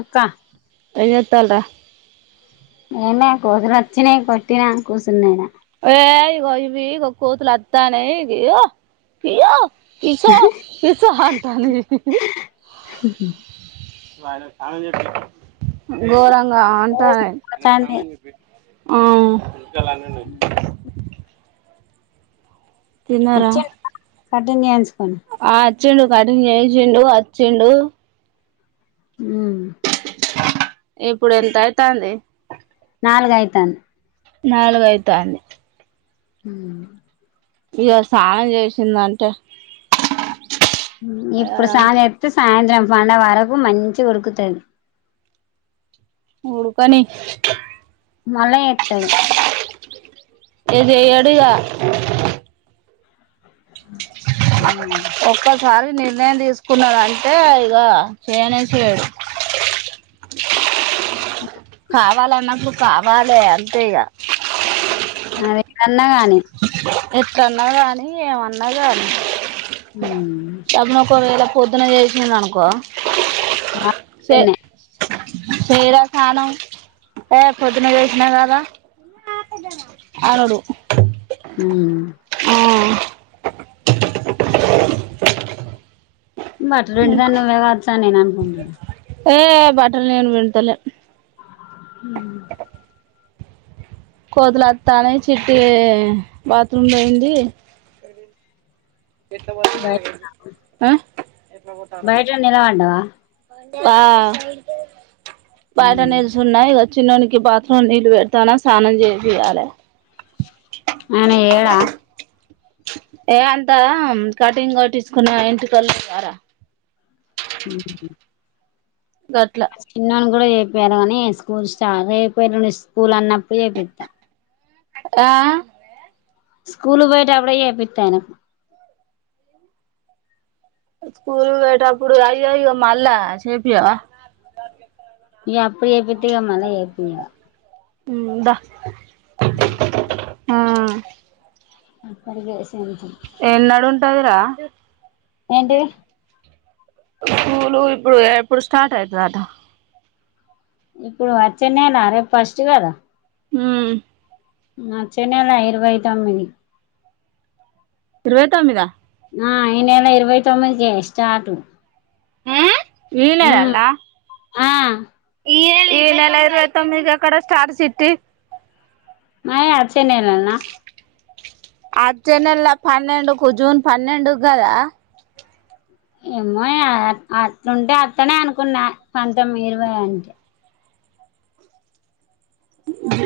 అక్క తల ఏం యే కూతురు వచ్చిన యే కొట్టినా కుసున ఇడ ఏ ఇగో ఇవి ఇగ కోతులు ఒత్తానయి కీయో కీయో ఇసో ఇసో హంటానయి వా గోరంగా ఆ అంటా ఆ తాన్ని చాలనే వున్నాయి తిన్నారా కటింగేంచు ఆద్ చ్చిండు కటింగ్ చేయిచిండు వచ్చిండు ఇప్పుడు ఎంత అయితాంది నాలుగైతాంది నాలుగైతాంది హు ఇగ సానం చేసిందంటే ఇప్పుడు అదంతా సాలేత్తే సాయంత్రం మన వరకు మంచిగా ఉడుకుతది ఉడ్కని మల్ల చెప్తడు ఏ చెయ్యడిగా ఆ సారి నిర్ణయం తీసుకున్నాడు అంటే ఇగ చేయనే చేయడు కావాలన్నప్పు కావాలే అంతే ఇగా అవేమి కాదు న్నా గాని ఎట్ల అన్నా కానీ ఏమన్నా కానీ అవును ఒక వేలా పొద్దున చేసింది అనుకో మా [inaudible] చే కన్నే చేయరా స్నానం ఏ పొద్దున్న చేసినా కదా అనడు ఆ బట్ రెండు ఇంక దాన్ని నువ్వేవత్తా నేను అనుకుంటున్నాను ఏ బట్టలు నేను విండుతలే హ్మ్ కోతులోత్తానయ్ చిట్టీ బాత్రూమ్లో ఎంది ఎట్ల బయ బోతళ్ళగే అ ఎట్లా బోతానళ్ళ బయట కింద నిలబడ్డావా వా బాట నిల్సున్నాయ్గ చిన్నోనికి బాత్రూమ్ ల నీళ్ళు పెడతానా స్నానం చేపియ్యా లే. ఆయనా ఏడా. ఏ అంతా కటింగ్ కొట్టిచుకున్న ఎంటికలు ఉండవార ఉ గట్ల చిన్నోని కూడా చెపియాలె గానీ స్కూల్ స్టార్ట్ రేపు ఎల్లుండి స్కూల్ అన్నప్పుడు చేపిత్త ఆ స్కూల్ కు పోయేటపుడే చెపిత్త ఆయనకు. స్కూల్ కు పోయేటప్పుడు అయ్యో అయ్యో మళ్ళా చేపియ వా ఇగ అప్పుడు చేపిత్తే ఇగ మల్లా చెపియ్యా. ఉమ్ బా ఉ అప్పడిగేస్ ఏన్ నడు ఉంటదిరా ధుష్ ఏంటీ స్కూలు ఇప్పుడు ఎపుడు స్టార్ట్ అయితదట ఇప్పుడు వచ్చనెలా. రేపు ఫస్ట్ కదా. హ్మ అచ్చేనెలా ఇరవై తొమ్మిది. ఇరవై తొమ్మిదా. ఆ ఈ నెల ఇరవై తొమ్మిదికే స్టార్టు. ఊ ఈనెలల్నా ఆ ఈ నెల ఇరవై తొమిది ఎకడ స్టార్ట్ చిట్టి. మయి అచ్చే నెలన్నా. అచ్చే నెలా పన్నెండుకు జూన్ పన్నెండుగ్ గదా ఏమో అట్లుంటే అట్లనే అనుకున్నా పంతొమ్మిది ఇరవై అంటే. అ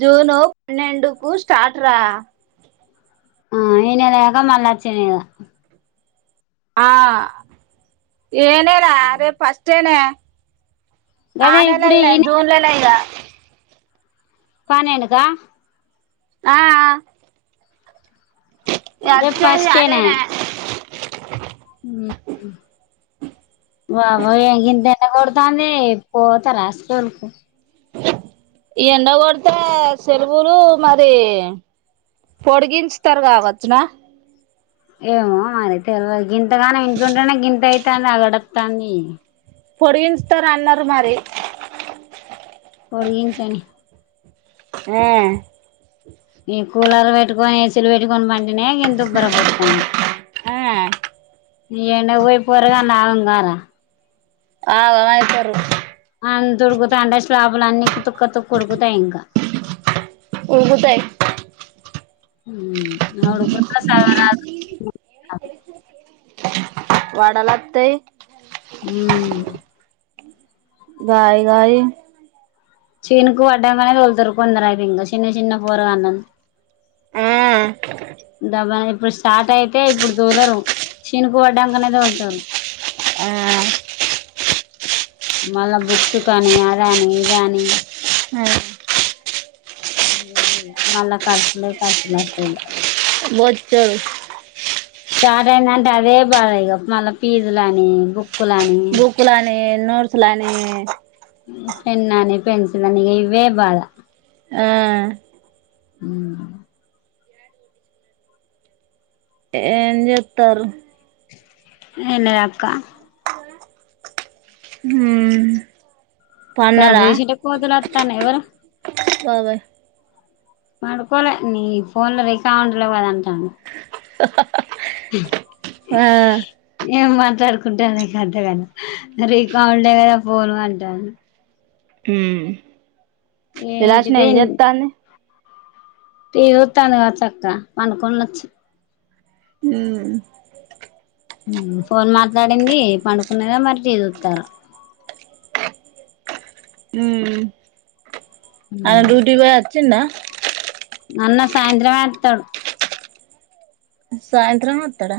జూనూ పన్నెండు కు స్టార్ట్ రా. ఆ ఈ నెల కాక మల్లొచ్చెనెలా. ఆ ఏ నెలా రేప్ ఫస్టే నాయ్ ఆ గదే ఇప్పుడు నెల్లల్నే ఈ నె జూన్లనే ఇగా. పన్నెండుకా అ ఆ ఇగ రేపు అచ్చేదీ అదేనాయ్. మీ వా వయ్య గింత ఎండ గోడతాంది పోత రాసుకోను పు ఈ ఎండగొడితే సెలవులు మరి పొడిగించుతరు కావచ్చునా ఏమో మరి తెలవదు గింతగానం ఇంట్లుంటనే గింత అయితాంది అగడత్తంది పొడిగించుతరు అన్నరు మరి పోడిగించని యే ఈ కూలర్ వేట్టుకొని ఏసీలు వేట్టుకొని పంటనే గింత ఉబ్బర పోత్తంది ఆ ఈ ఎండకు పోయి పోరగాళ్లు ఆగం కారా ఆగం అయితారు అంతుడుకుతాంటే అంటే స్లాపులు అన్ని తుక్క తుక్క ఉడుకుతయ్ ఇంకా ఉడుకుతయ్ ఊ ఆ ఉడుకుట్ల సదువరాదు వడలత్తయ్ ఉమ్ గాయి గాయి చినుకు వడ్డంకనే తోలుతరు కొందరైతే ఇంకా చిన్న చిన్న పోరగాండ్లను ఆ దబ్బనే చే ఇప్పుడు స్టార్ట్ అయితే ఇప్పుడు తోలరు చినుకు వడ్డంకనే తోలుతరు ఆ మళ్ళా బుక్స్ కానీ అదని ఇదని లే ఇగ మళ్ళ ఖర్సులే ఖర్సు లొత్తయిగా [unintelligible] స్టార్ట్ అయిందంటే అదే బాగా ఇగా మళ్ళీ ఫీజులుని బుక్ బుక్కులనే నోడ్స్ లని పెన్నని పెన్సిల్ అని ఇగ ఇవే బాధ ఆ ఊ ఏం చెత్తార్రు నీన్న దక్క ఉమ్ తలుపు తీసింటే కోతులు అత్తనయి ఎవర బాబాయ్ పడుకోలే నీ ఫోన్ల రికామ్ లేవు కాదంటాడు [unintelligible] ఆ ఏం వం [unintelligible] రికాముండై కదా ఫోన్లు అని అంటాడు ఊ విలాసిన ఎం ఏంటిది చేతంది టీవీ చుత్తంది కావచ్చు అక్క పండుకుండొచ్చు ఉమ్ ఊ ఫోన్ మాట్లాడింది పండుకున్నదో మరి టీవీ చూత్తర్రో ఉమ్ ఆయన డ్యూటీ వోయి వచ్చిండా అన్న సాయంత్రం మే వత్తాడు సాయంత్రం మే వత్తాడ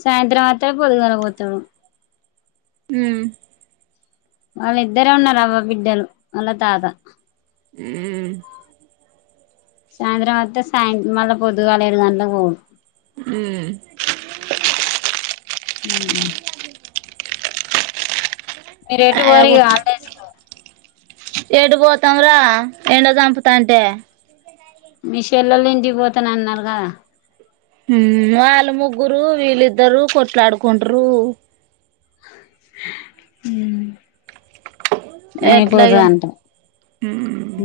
సాయంత్రం వత్తాడు పొదుగాల పోతాడు హుమ్ వాళ్ళిద్దరే ఉన్నారు అవ్వ బిడ్డలు వాళ్ళ తాత సాయంత్రం వత్త సాయి మళ్ళా పొద్దుగాల ఏడు గంటలకు పో మ్మ్ హు మీరు ఎటు పోరు గా హాలిడేస్ కు ఏటు పోతాం రా ఎండ చంపుతాంటే మీ షేల్లలు ఇంటికి పోతా నన్నారు కదా హుమ్ వాళ్ళ ముగ్గురు వీళ్ళద్దరు కొట్లాడ్కండ్రు ఉమ్ ఎట్లాగా ఉమ్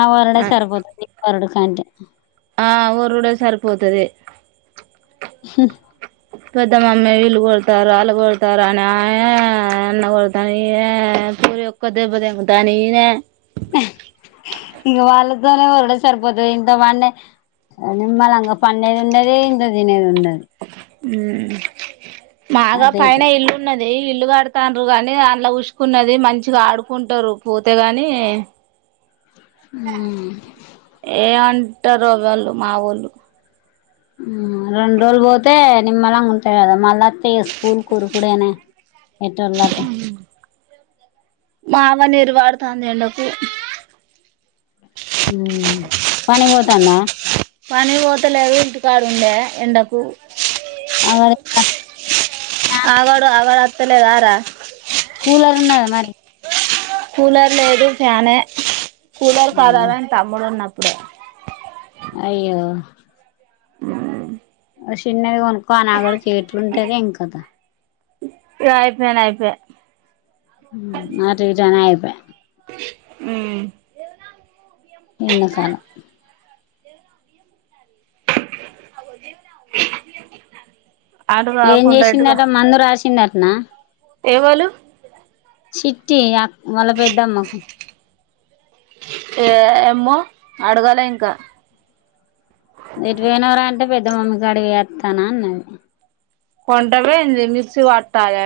ఆ వరడే సరిపోతుది వరుడు కంటే ఆ వూరుడే సరిపోతది హూ పెద్ద మమ్మీ వీళ్ళు కొడతారు వాళ్ళు కొడతారు అని ఆమె అన్న కొడతాను ఈమె పూరి ఒక్క దెబ్బ దెగుతా ఈనే ఇగో వాళ్ళతోనే వరుడే సరిపోతది ఇంత పండే నిమ్మల్ అంగ పండేది ఉండది ఇంత తినేది ఉండది హుమ్ మాగా పైన అదేదే ఇల్లున్నది అదే ఇల్లుగడతారు గాని అండ్ల ఉసుకున్నది మంచిగా ఆడుకుంటారు పోతే గాని ఉమ్ ట్టారు వాళ్ళు మా వొళ్ళు హుమ్ రెండు రోజులు పోతే నిమ్మలంగా ఉంటాయి కదా మళ్ళా తి స్కూల్ కుడు కుడేనే ఎటోళ్ళటు మామ నేరువాడుతంది ఎండకు హమ్మ్ పని వోద్ తందా పని పోతలేదు ఇంటికాడ ఉండే ఎండకు అగడు ఎట్లా అత్త లేదా రా కూలరున్నదా మరి కూలర్ లేదు ఫ్యానే కూలర్ కారాల తమ్ముడున్నప్ ఉడ అయ్యో ఉమ్ ఆ చిన్నది కొనుకో ఆ నాగలి ఎంట్లుంటదొ ఏంకాత ఇగ అయిపోయినైయిన అయిప ఉమ్ అటు ఇటు అనే ఐప్యా ఉమ్మ్ నిన్న కాన అవుో దేవు [unintelligible] ఏం చేసిందట మందు రాసింద నా ఏవలు సిట్టి ఆ వాళ్ళ పెద్దమ్మకు ఏమ్మో అడగలే ఇంకా ఎటుపోయినవ్ రా అంటే పెద్ద మమ్మి కాడికి పోయి ఒత్తానా అన్నది. కొంటవ ఏంది మిక్సి పట్టాలే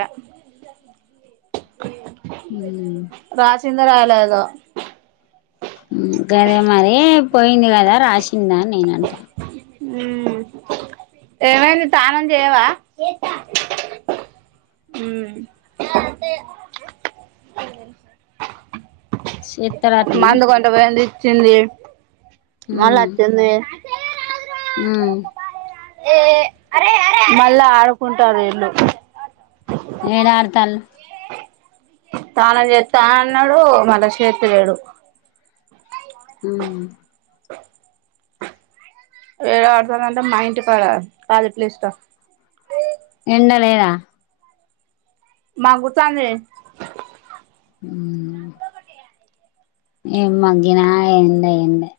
ఊ తిందురాయలేదో. ఉమ్ గదే మరీ పోయింది కదా రాసిందా అని నేనంటా. మ్మ్ ఏమైంది తానం చేయవా చేత్త ఉమ్. చేత్తరటన మందు కొంట పోయింది చింది మల్లచ్చింది ఉ మళ్ళా ఆడుకుంటా వీళ్ళు. ఏడ ఆడతాళ్లు తానం చెత్త అన్నాడు మళ్ళా చేత్తలేడు ఉమ్ ఏడ ఆడతాలంటే మా ఇంటి కాడ ఖాళీ ప్లేస్లా ఎండ లేద మగ్గుతాంది ఊ ఏం మగ్గిన ఎండ ఎండే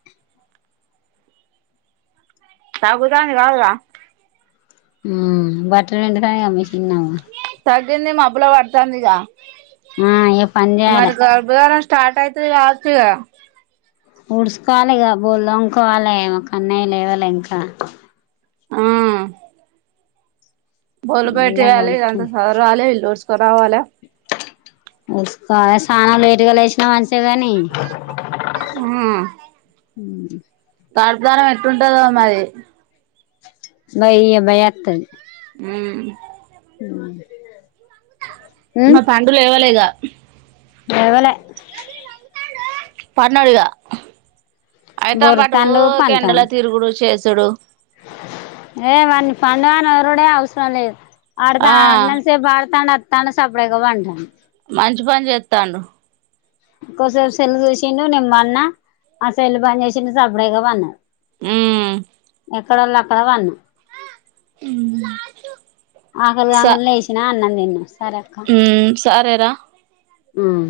తగ్గుతాంది గాదురా ఉమ్ బట్టలు ఎండినాయ మిషీన్ లో తగ్గింది మబ్బులు పడతాంది ఇగ ఆ ఇగ పని చేయలే. మరి గర్భధారణ స్టార్ట్ అయితది గావచ్చు ఇగ. ఊడ్సుుకోవాలిగా బోళ్ళు తోముకోవాలె కన్నయ్య లేవాలె ఇంకా. బోళ్ళు ఎండ బయటేయాలే ఇదంత కొడుతుంది సదరాలే ఇల్లు ఊడ్సుకో వుడ్సుకోవాలే చాన లేటుగా లేసినా మంచి తెగని ఉహూ [unintelligible] ఎట్టుంటందో మరి. బయ్య బయ్య అత్తది. ఉమ్ ఉమ్ మా పండు లేవలే ఇగా లేవలే. పన్నదిగా. అయితాం బటు బొర్రుతాండు ఊకె ఎండల పంటాండు తిరుగుడు చేసు చూడు ఏ వాన్ని పండగని ఎవరుడే అవసరం లేదు ఆడతా ఆ అన్నన్ సేపు ఆడతా తన సప్పుడగా పంటండు మంచి పని చేత్తండు కొంచేపు సెల్లు చూసిండు నే పన్నా ఆ సెల్లు బంద్ చేేసిండు సప్పుడుగా పన్నాడు ఉమ్ ఎక్కడ వోళ్ళు అక్కడ వన్న ఉమ్ ఆకలి కాంగనే లేసిన అన్నం తిన్న ఉమ్ సరే రా ఉమ్